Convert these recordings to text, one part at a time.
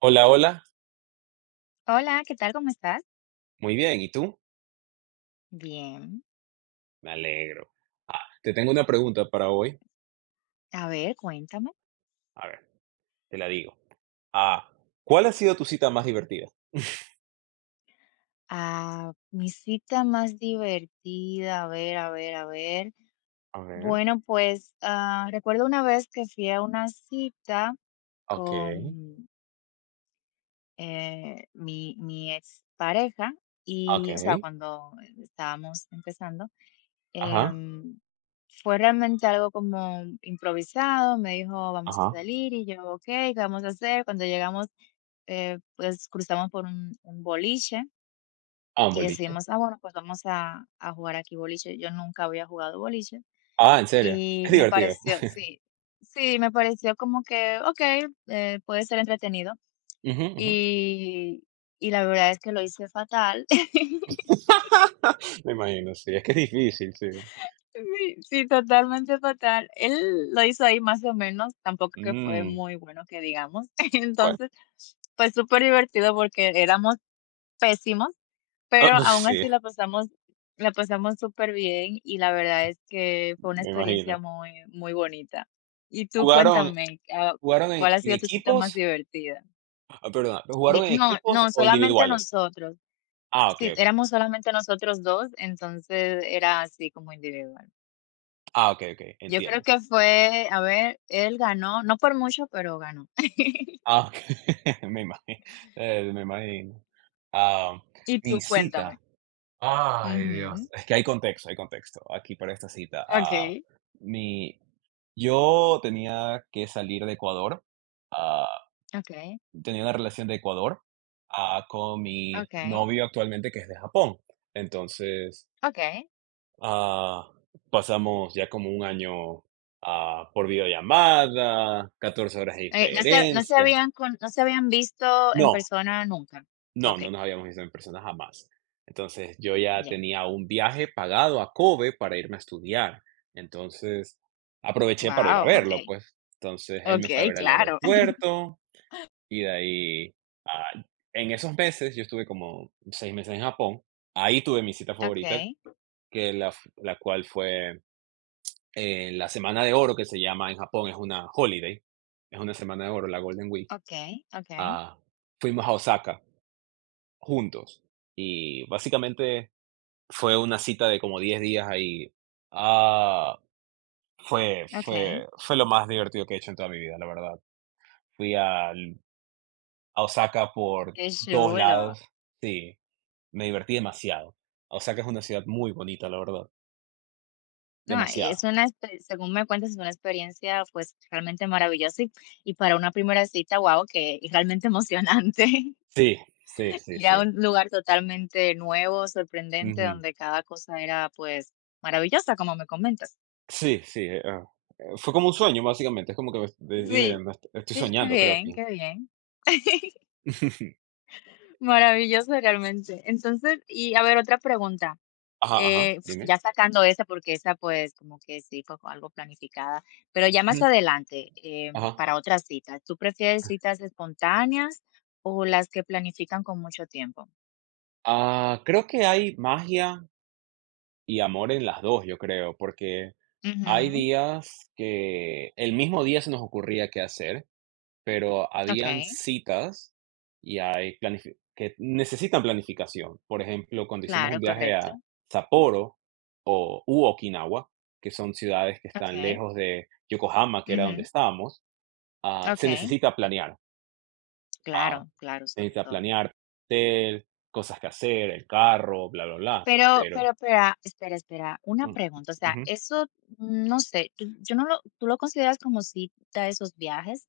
Hola, hola. Hola, ¿qué tal? ¿Cómo estás? Muy bien, ¿y tú? Bien. Me alegro. Te tengo una pregunta para hoy. A ver, cuéntame. A ver, te la digo. Ah, ¿Cuál ha sido tu cita más divertida? Mi cita más divertida. A ver, a ver, a ver. A ver, Bueno, pues recuerdo una vez que fui a una cita okey, con mi expareja y, o sea, okey. cuando estábamos empezando. Ajá, Em, fue realmente algo como improvisado. Me dijo, vamos a ajá. salir, y yo, ok, ¿qué vamos a hacer? Cuando llegamos, pues cruzamos por un boliche Un y boliche. decidimos, bueno, pues vamos a jugar aquí boliche. Yo nunca había jugado boliche ¿En serio? y Es me divertido. pareció, sí, sí, me pareció como que, ok, puede ser entretenido, Ujú, ujú. y, y la verdad es que lo hice fatal. Me imagino, sí, es que es difícil, sí. Sí, sí, totalmente total. Él lo hizo ahí más o menos, tampoco que fue Mm, muy bueno que digamos. bueno, Entonces, pues súper divertido porque éramos pésimos, pero aún sí, así la pasamos súper bien, y la verdad es que fue una me experiencia imagino. muy, muy bonita. Y tú ¿Jugaron cuéntame, jugaron ¿cuál en ha en sido tu cita más equipos? divertida? Perdona, Di ¿jugaron en no, equipos no, o solamente individuales? nosotros. Sí, Okey, okey. éramos solamente nosotros 2, entonces era así como individual. Okey, okey, Yo creo entiendo. que fue, a ver, él ganó, no por mucho, pero ganó. Okey. Me imagino, me imagino. Am, Y tú Mi cuéntame. cita, ay, Dios, Ujú. es que hay contexto aquí para esta cita. Ah, Okay, mi Yo tenía que salir de Ecuador, ah, okay, tenía una relación de Ecuador, con mi okay. novio actualmente, que es de Japón. Entonces, Okey. ah, pasamos ya como un año, por videollamada, 14 horas de Eh, no se no se diferencia. habían con no se habían visto en No, persona nunca. no, no Okay, nos habíamos visto en persona jamás. Entonces, yo ya ya. tenía un viaje pagado a Kobe para irme a estudiar. Entonces, aproveché para ir a Wow, verlo, okay, pues. Entonces, él me fue a okay, ver al claro. aeropuerto y de ahí, ah, en esos meses, yo estuve como 6 meses en Japón. Ahí tuve mi cita favorita, Okay, la cual fue la Semana de Oro, que se llama en Japón, es una holiday, es una Semana de Oro, la Golden Week. okay, okay, Ah, Fuimos a Osaka juntos y básicamente fue una cita de como 10 días ahí. Ah, fue okay. fue fue lo más divertido que he hecho en toda mi vida, la verdad. Fui al a Osaka por Qué todos chulo. lados. Sí, me divertí demasiado. Osaka es una ciudad muy bonita, la verdad, No, es demasiado. una expe según me cuentas, es una experiencia, pues, realmente maravillosa, y para una primera cita, wow, que realmente emocionante. Sí, sí, sí, Ir a sí. un lugar totalmente nuevo, sorprendente, Ujú. donde cada cosa era, pues, maravillosa, como me comentas. Sí, sí, fue como un sueño, básicamente. Es como que ves de dije: Sí. "No, estoy Qué soñando, creo bien, aquí". qué bien. Maravilloso realmente. Entonces, y a ver, otra pregunta, Ajá, ajá, dime. ya sacando esa, porque esa, pues, como que sí fue algo planificada, pero ya más Ujú, adelante, ajá. para otras citas, ¿tú prefieres citas espontáneas o las que planifican con mucho tiempo? Creo que hay magia y amor en las 2 yo creo, porque hay Ujú, días que el mismo día se nos ocurría qué hacer, pero habían okey, citas y hay planifi que necesitan planificación. Por ejemplo, cuando hicimos un claro, viaje correcto. a Sapporo o u Okinawa, que son ciudades que están Okey, lejos de Yokohama, que era donde ujú, estábamos, se okey. necesita planear. Ah, Claro, claro, Se sobre necesita todo. planear hotel, cosas que hacer, el carro, bla, bla, bla, Pero pero espera, espera, espera, una mm, pregunta, o sea, ujú. eso, no sé, tú yo no lo ¿tú lo consideras como cita esos viajes?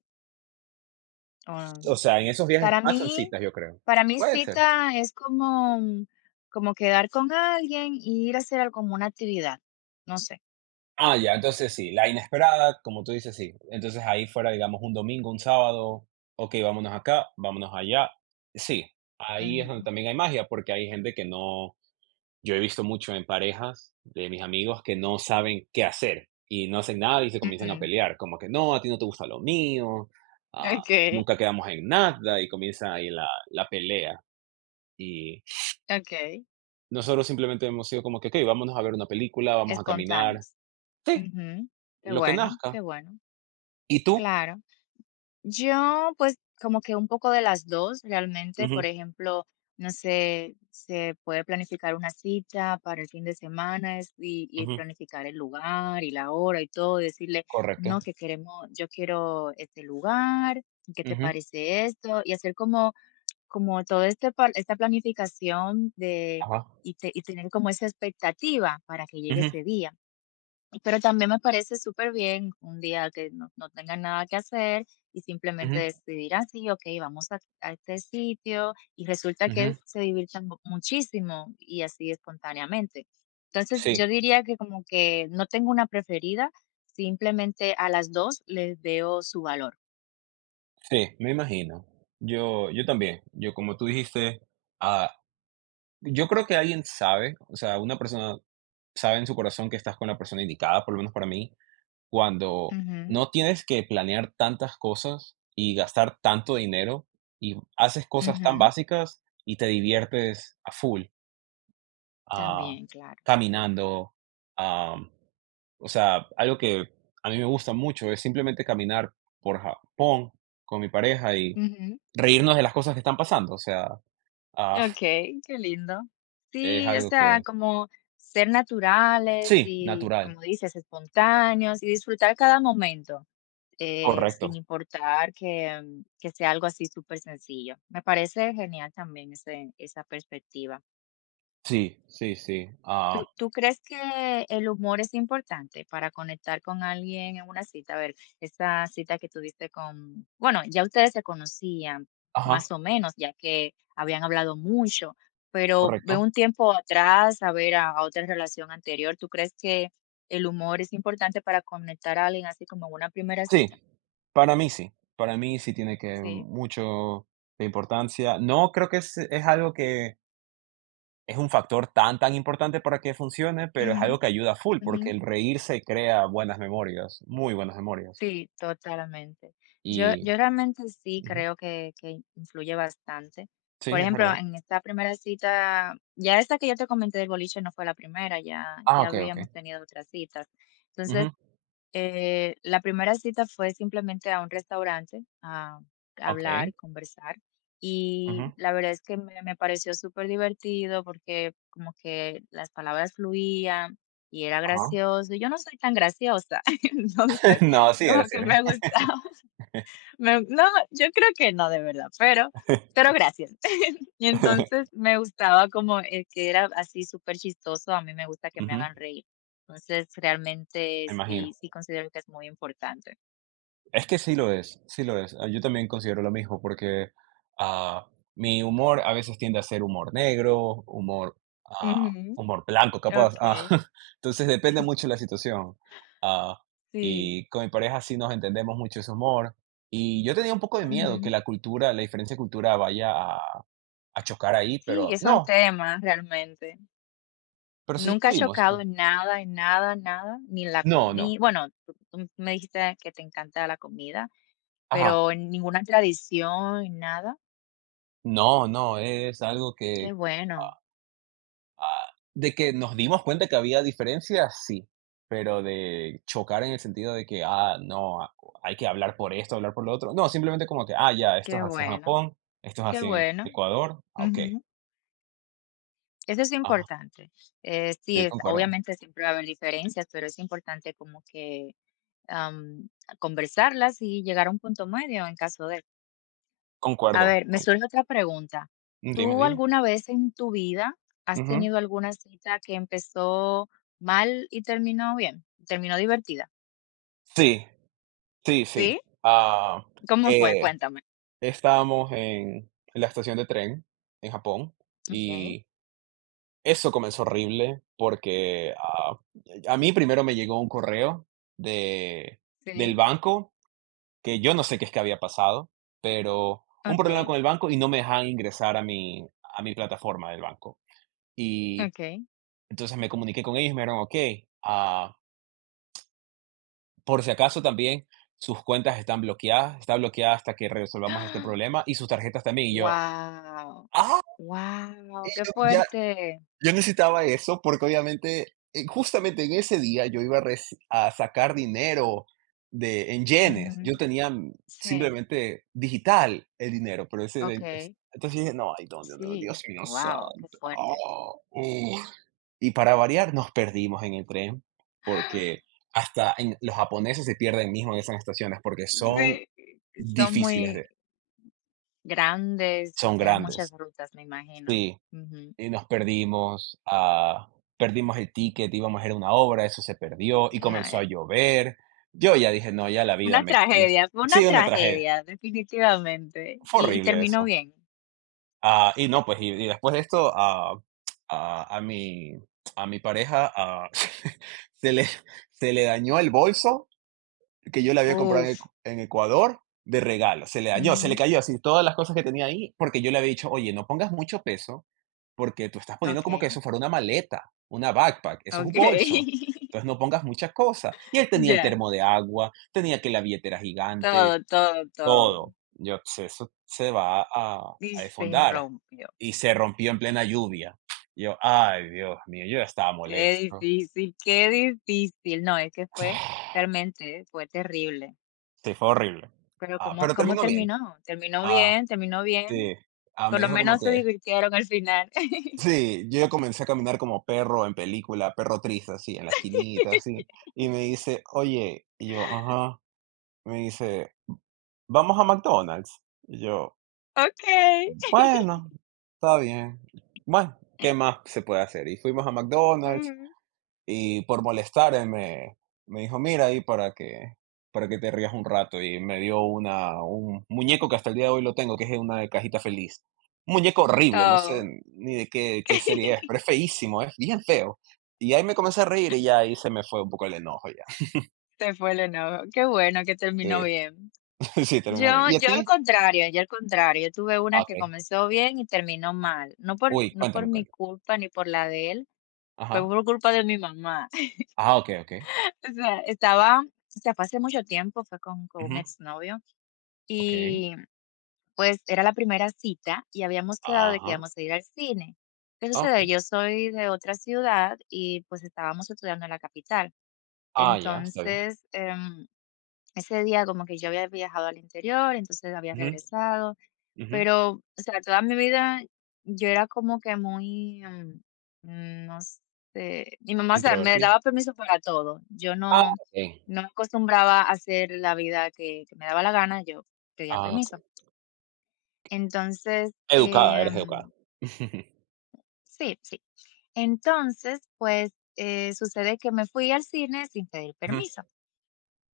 O O sea, en esos viajes para pasan mí citas, yo creo. para mí Puede ser. cita es como como quedar con alguien y ir a hacer algo como una actividad, no sé. Ya, entonces sí, la inesperada, como tú dices, sí. Entonces ahí fuera, digamos, un domingo, un sábado, ok, vámonos acá, vámonos allá. Sí, ahí es donde Ujú, también hay magia, porque hay gente que no, yo he visto mucho en parejas de mis amigos que no saben qué hacer y no hacen nada y se comienzan a ujú. pelear, como que no, a ti no te gusta lo mío, Okey, nunca quedamos en nada y comienza ahí la pelea. Y okey, nosotros simplemente hemos sido como que, okey, vámonos a ver una película, vamos a caminar. espontáneos. Sí, Ujú. Qué lo que bueno, nazca. qué bueno. ¿Y tú? Claro. Yo, pues, como que un poco de las 2 realmente. Por Ujú, ejemplo, no sé, se puede planificar una cita para el fin de semana es y ujú, planificar el lugar y la hora y todo, decirle: "No, correcto. que queremos yo quiero este lugar, ¿qué te Ujú, parece esto?". Y hacer como todo este pa esta planificación de ajá. y te y tener como esa expectativa para que llegue Ujú, ese día. Pero también me parece súper bien un día que no, no tengan nada que hacer, y simplemente ujú, decidir así, ok, vamos a este sitio, y resulta que ujú. se diviertan muchísimo y así espontáneamente. Entonces, Sí, yo diría que como que no tengo una preferida, simplemente a las dos les veo su valor. sí, me imagino. Yo también. Yo, como tú dijiste, ah, yo creo que alguien sabe, o sea, una persona sabe en su corazón que estás con la persona indicada, por lo menos para mí. Cuando Ujú, no tienes que planear tantas cosas y gastar tanto dinero y haces cosas tan ujú, básicas y te diviertes a full, ah, también, claro. caminando, am, o sea, algo que a mí me gusta mucho es simplemente caminar por Japón con mi pareja y Ujú. reírnos de las cosas que están pasando, o sea, ah, Okey, qué lindo. es Sí, o algo sea, que como ser naturales sí, y, natural, como dices, espontáneos y disfrutar cada momento, sin correcto, importar que, que sea algo así súper sencillo. Me parece genial también ese esa perspectiva. sí, sí, sí, ¿Tú crees que el humor es importante para conectar con alguien en una cita? A ver, esa cita que tuviste con, bueno, ya ustedes se conocían ajá, más o menos, ya que habían hablado mucho, pero de correcto. un tiempo atrás, a ver, a otra relación anterior, ¿tú crees que el humor es importante para conectar a alguien así como en una primera cita? Sí, para mí sí. Para mí sí tiene que Sí. mucho de importancia. No creo que es algo que es un factor tan, tan importante para que funcione, pero es Ujú, algo que ayuda full, ujú. porque el reírse crea buenas memorias, muy buenas memorias. Sí, totalmente. Yo Y yo realmente sí ujú, creo que influye bastante. sí, Por es ejemplo, verdad. en esta primera cita, ya esta que yo te comenté del boliche no fue la primera, ya Okey, okey. habíamos tenido otras citas. Entonces, Ujú, la primera cita fue simplemente a un restaurante, a okey, hablar, conversar, ujú, y la verdad es que me pareció súper divertido porque como que las palabras fluían y era ajá. gracioso. Y yo no soy tan graciosa, entonces No, sí como eres, sí que eres. me gustaba. Me no, yo creo que no, de verdad, pero gracias. Y entonces me gustaba como, que era así súper chistoso, a mí me gusta que me Ujú, hagan reír. Entonces, realmente me sí imagino. sí considero que es muy importante. Es que sí lo es, sí lo es. Yo también considero lo mismo porque, ah, mi humor a veces tiende a ser humor negro, humor, ah, Ujú. humor blanco capaz, Okey, entonces depende mucho de la situación. Ah, sí. y con mi pareja sí nos entendemos mucho ese humor, y yo tenía un poco de miedo que Ujú. la cultura, la diferencia de cultura vaya a chocar ahí, Sí, pero es un no, tema realmente. pero sí Nunca ha pudimos, chocado pues. En nada, nada, ni en la No, no. comida, bueno, tú me dijiste que te encanta la comida, Ajá. pero en ninguna tradición, en nada. No, no, es algo Qué que, bueno, Ah, de que nos dimos cuenta que había diferencias, sí, pero de chocar en el sentido de que, no, hay que hablar por esto, hablar por lo otro. No, simplemente como que, ya, esto qué es así en bueno. Japón, esto es Qué así en bueno. Ecuador. Okey. Ujú. Eso es Ajá, importante. Sí, sí, es, concuerdo, obviamente siempre va a haber diferencias, pero es importante como que, am, conversarlas y llegar a un punto medio en caso de... A concuerdo, ver, me surge otra pregunta. Dime, ¿Tú dime. alguna vez en tu vida has Ujú. tenido alguna cita que empezó mal y terminó bien? ¿Terminó divertida? Sí, sí, sí. ¿Sí? Ah, ¿Cómo fue? eh, Cuéntame. Estábamos en la estación de tren en Japón Okay. y eso comenzó horrible porque, a mí primero me llegó un correo de del Sí, banco, que yo no sé qué es que había pasado, pero un problema okay. con el banco y no me dejaban ingresar a mi plataforma del banco. Y Okay. entonces me comuniqué con ellos y me dijeron: "Okey, por si acaso también sus cuentas están bloqueadas, está bloqueada hasta que resolvamos este problema y sus tarjetas también". Y yo: ¡Wow! "¡Ah, ¡Wow! ¡Qué ya!". fuerte! Yo necesitaba eso porque obviamente, justamente en ese día yo iba a reci a sacar dinero de en yenes. Yo Ujú, tenía, sí, simplemente digital el dinero, pero ese de es okay, entonces dije: "No, ay, ¿dónde? No, no, sí, Dios mío wow, qué santofuerte. uh". Y para variar, nos perdimos en el tren, ¡Ah! porque hasta en los japoneses se pierden mismo en esas estaciones porque son Sí, son difíciles muy de grandes y son tienen muchas grandes. rutas, me imagino. Sí. Ujú, Y nos perdimos, perdimos el ticket, íbamos a ir a una obra, eso se perdió y no, comenzó a llover. Yo ya dije: "No, ya la vida me" fue una sí, una tragedia. tragedia, definitivamente. Fue Y horrible terminó eso. bien. Y no, pues, y después de esto, a a mi a mi pareja, se le se le dañó el bolso que yo le había comprado Uf, en Ecuador de regalo. Se le dañó, se le ujú, cayó así todas las cosas que tenía ahí, porque yo le había dicho: "Oye, no pongas mucho peso, porque tú estás poniendo como que okay, eso fuera una maleta, una backpack, eso es un okay. bolso. Entonces no pongas muchas cosas. Y él tenía el Ya, termo de agua, tenía que la billetera gigante, todo, todo, todo. todo. Yo, pues eso se va a, Y a se desfondar. rompió. Y se rompió en plena lluvia. Yo, ay, Dios mío, yo ya estaba Qué molesto. difícil, qué difícil. No, es que fue realmente fue terrible. Sí, fue horrible. Pero ¿cómo Pero cómo terminó bien. terminó? Terminó Ah, bien, terminó bien. sí. Por Me lo dijo como menos se que, divirtieron al final. sí, yo ya comencé a caminar como perro en película, perro triste, así, en la esquinita, así. Y me dice: "Oye", y yo: "Ajá". Me dice: "Vamos a McDonald's". Y yo: Okey. "Bueno, está bien". Bueno, ¿qué más se puede hacer? Y fuimos a McDonald's. Ujú. Y por molestarme, me dijo, mira ahí para que, te rías un rato. Y me dio un muñeco que hasta el día de hoy lo tengo, que es una cajita feliz. Un muñeco horrible, no sé Oh. ni qué serie es, pero es feísimo, es bien feo. Y ahí me comencé a reír y ya ahí se me fue un poco el enojo ya. Se fue el enojo. Qué bueno que terminó Sí, bien. sí, terminó bien. Yo ¿Y a yo al ti? contrario, yo al contrario. Yo tuve una Ok. que comenzó bien y terminó Ah, mal. No por Uy, no por cuéntame, mi cuéntame. culpa ni por la de él, fue Ajá. por culpa de mi mamá. Ok, ok. O sea, estaba o sea, fue hace mucho tiempo, fue con un Ujú, exnovio, ok. y pues era la primera cita y habíamos quedado de que Ajá. íbamos a ir al cine. ¿Qué sucede? Ok. Yo soy de otra ciudad y pues estábamos estudiando en la capital. Ya, está bien. Entonces, ese día como que yo había viajado al interior, entonces había Ujú, regresado, ujú. pero, o sea, toda mi vida yo era como que muy, no sé, mi mamá, o sea, me Introvertida. daba permiso para todo. Yo no, Ok. no acostumbraba a hacer la vida que, me daba la gana, yo pedía Ok. permiso. Entonces, Educada, eres educada. Ujú. sí, sí. Entonces, pues, sucede que me fui al cine sin pedir Ujú. permiso.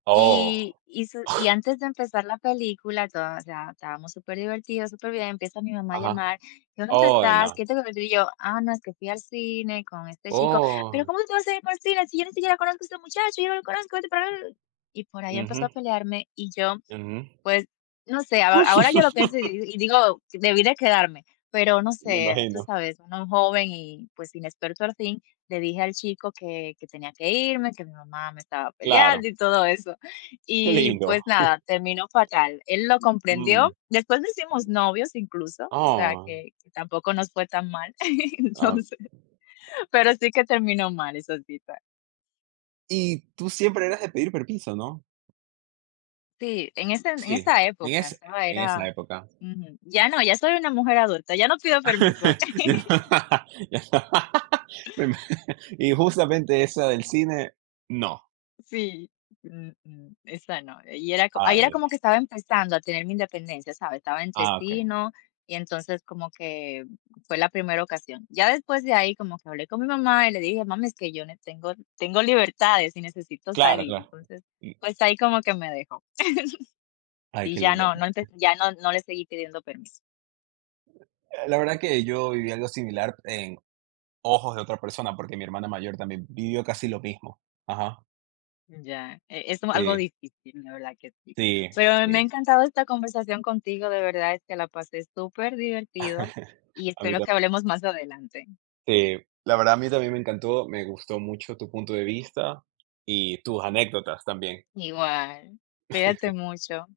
Oh. Y antes de empezar la película, todo, o sea, estábamos súper divertidos, súper bien. Empieza mi mamá a Ajá. llamar, ¿y dónde Ay, estás? no. ¿Qué te convirtió? Y yo, no, es que fui al cine con este chico. Pero Oh. ¿cómo te vas a ir por el cine si yo ni siquiera conozco a este muchacho? Yo no lo conozco. Vete para allá". Y por ahí empezó a Ujú, pelearme, y yo ujú. pues, no sé, ahora yo lo pienso y y digo, debí de quedarme, pero no Me sé, tú imagino. sabes, uno joven y pues inexperto al fin, le dije al chico que, tenía que irme, que mi mamá me estaba peleando Claro. y todo eso. Qué Y pues lindo. nada, terminó fatal. Él lo comprendió, Mm. después nos hicimos novios incluso, o sea Oh, que, tampoco nos fue tan mal, am, entonces, pero sí que terminó mal, eso sí. y tú siempre eras de pedir permiso, ¿no? Sí, en ese en Sí, esa en época es estaba en esa era época. ujú. Ya no, ya soy una mujer adulta, ya no pido permiso. Ya no- ya no. Me ima y justamente esa del cine, no. Sí, esa no. Y era co ahí era Ay, como que estaba empezando a tener mi independencia, ¿sabes? Estaba entre okey. sí, ¿no? Y entonces como que fue la primera ocasión. Ya después de ahí como que hablé con mi mamá y le dije: "Mami, es que yo ne tengo tengo libertades y necesito Claro, salir". claro. Entonces, Y pues ahí como que me dejó, ay, y qué ya lindo. no no empe ya no no le seguí pidiendo permiso. La verdad que yo viví algo similar en ojos de otra persona, porque mi hermana mayor también vivió casi lo mismo. Ajá. Ya, algo Sí, difícil, la verdad que sí. sí, Pero me ha sí. encantado esta conversación contigo, de verdad es que la pasé súper divertido y A mí espero tam que hablemos más adelante. sí. La verdad, a mí también me encantó, me gustó mucho tu punto de vista y tus anécdotas también. Igual, cuídate mucho.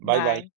Bye, bye. Bye.